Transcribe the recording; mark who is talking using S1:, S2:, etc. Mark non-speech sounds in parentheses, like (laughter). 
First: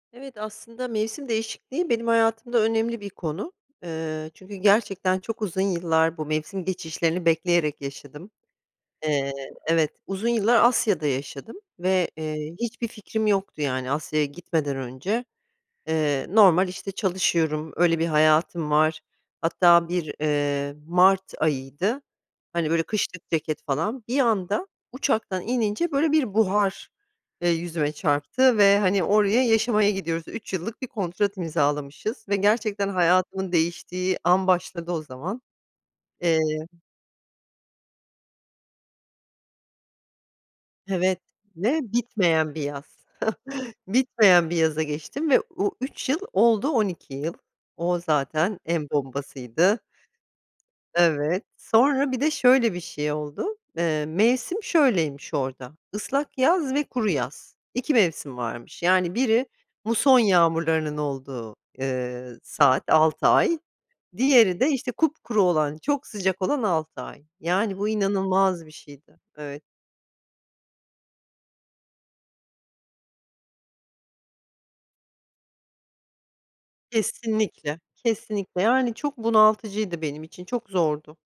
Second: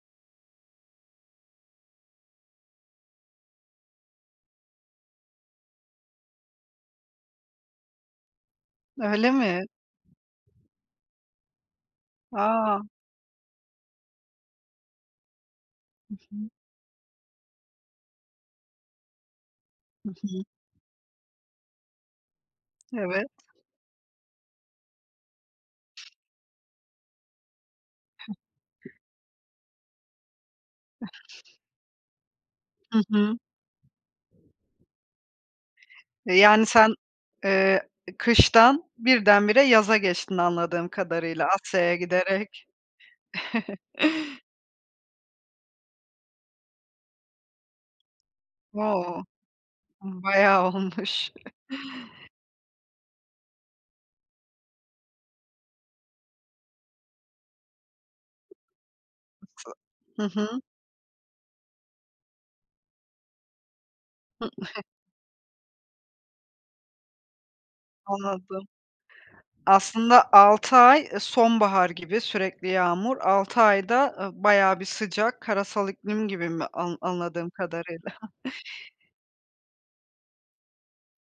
S1: Evet, aslında mevsim değişikliği benim hayatımda önemli bir konu. Eee, çünkü gerçekten çok uzun yıllar bu mevsim geçişlerini bekleyerek yaşadım. Eee,
S2: Öyle mi?
S1: evet uzun yıllar Asya'da yaşadım ve, eee,
S2: A!
S1: hiçbir fikrim yoktu yani Asya'ya gitmeden önce.
S2: Hı
S1: Eee,
S2: hı.
S1: normal, işte, çalışıyorum, öyle bir hayatım var, hatta
S2: Hı
S1: bir,
S2: hı.
S1: eee, Mart ayıydı, hani, böyle
S2: Evet.
S1: kışlık ceket falan, bir anda uçaktan inince böyle bir buhar, eee, yüzüme çarptı ve, hani, oraya yaşamaya gidiyoruz, 3 yıllık bir kontrat imzalamışız ve gerçekten
S2: Hı hı.
S1: hayatımın değiştiği an başladı o zaman.
S2: E,
S1: Eee
S2: yani sen, eee, kıştan birdenbire yaza geçtin anladığım
S1: Evet
S2: kadarıyla
S1: ve
S2: Asya'ya
S1: bitmeyen bir
S2: giderek.
S1: yaz. (chuckles)
S2: (chuckles)
S1: Bitmeyen bir yaza geçtim ve o 3 yıl oldu 12 yıl. O zaten en
S2: O
S1: bombasıydı.
S2: ımm bayağı olmuş.
S1: Evet,
S2: (chuckles)
S1: sonra bir de şöyle bir şey oldu. Eee, mevsim şöyleymiş orada: Islak yaz ve kuru yaz, 2 mevsim
S2: I
S1: varmış. Yani biri
S2: s
S1: muson
S2: nasıl? Hı hı.
S1: yağmurlarının olduğu, eee, saat 6 ay
S2: Hı
S1: diğeri de,
S2: (chuckles)
S1: işte, kupkuru olan çok sıcak olan 6 ay. Yani bu inanılmaz
S2: Anladım.
S1: bir şeydi evet.
S2: Aslında 6 ay, ııı, sonbahar gibi sürekli yağmur, 6 ayda, ııı, bayağı bir sıcak, karasal iklim gibi mi an anladığım
S1: Kesinlikle,
S2: kadarıyla? (chuckles)
S1: kesinlikle yani çok bunaltıcıydı benim için çok zordu.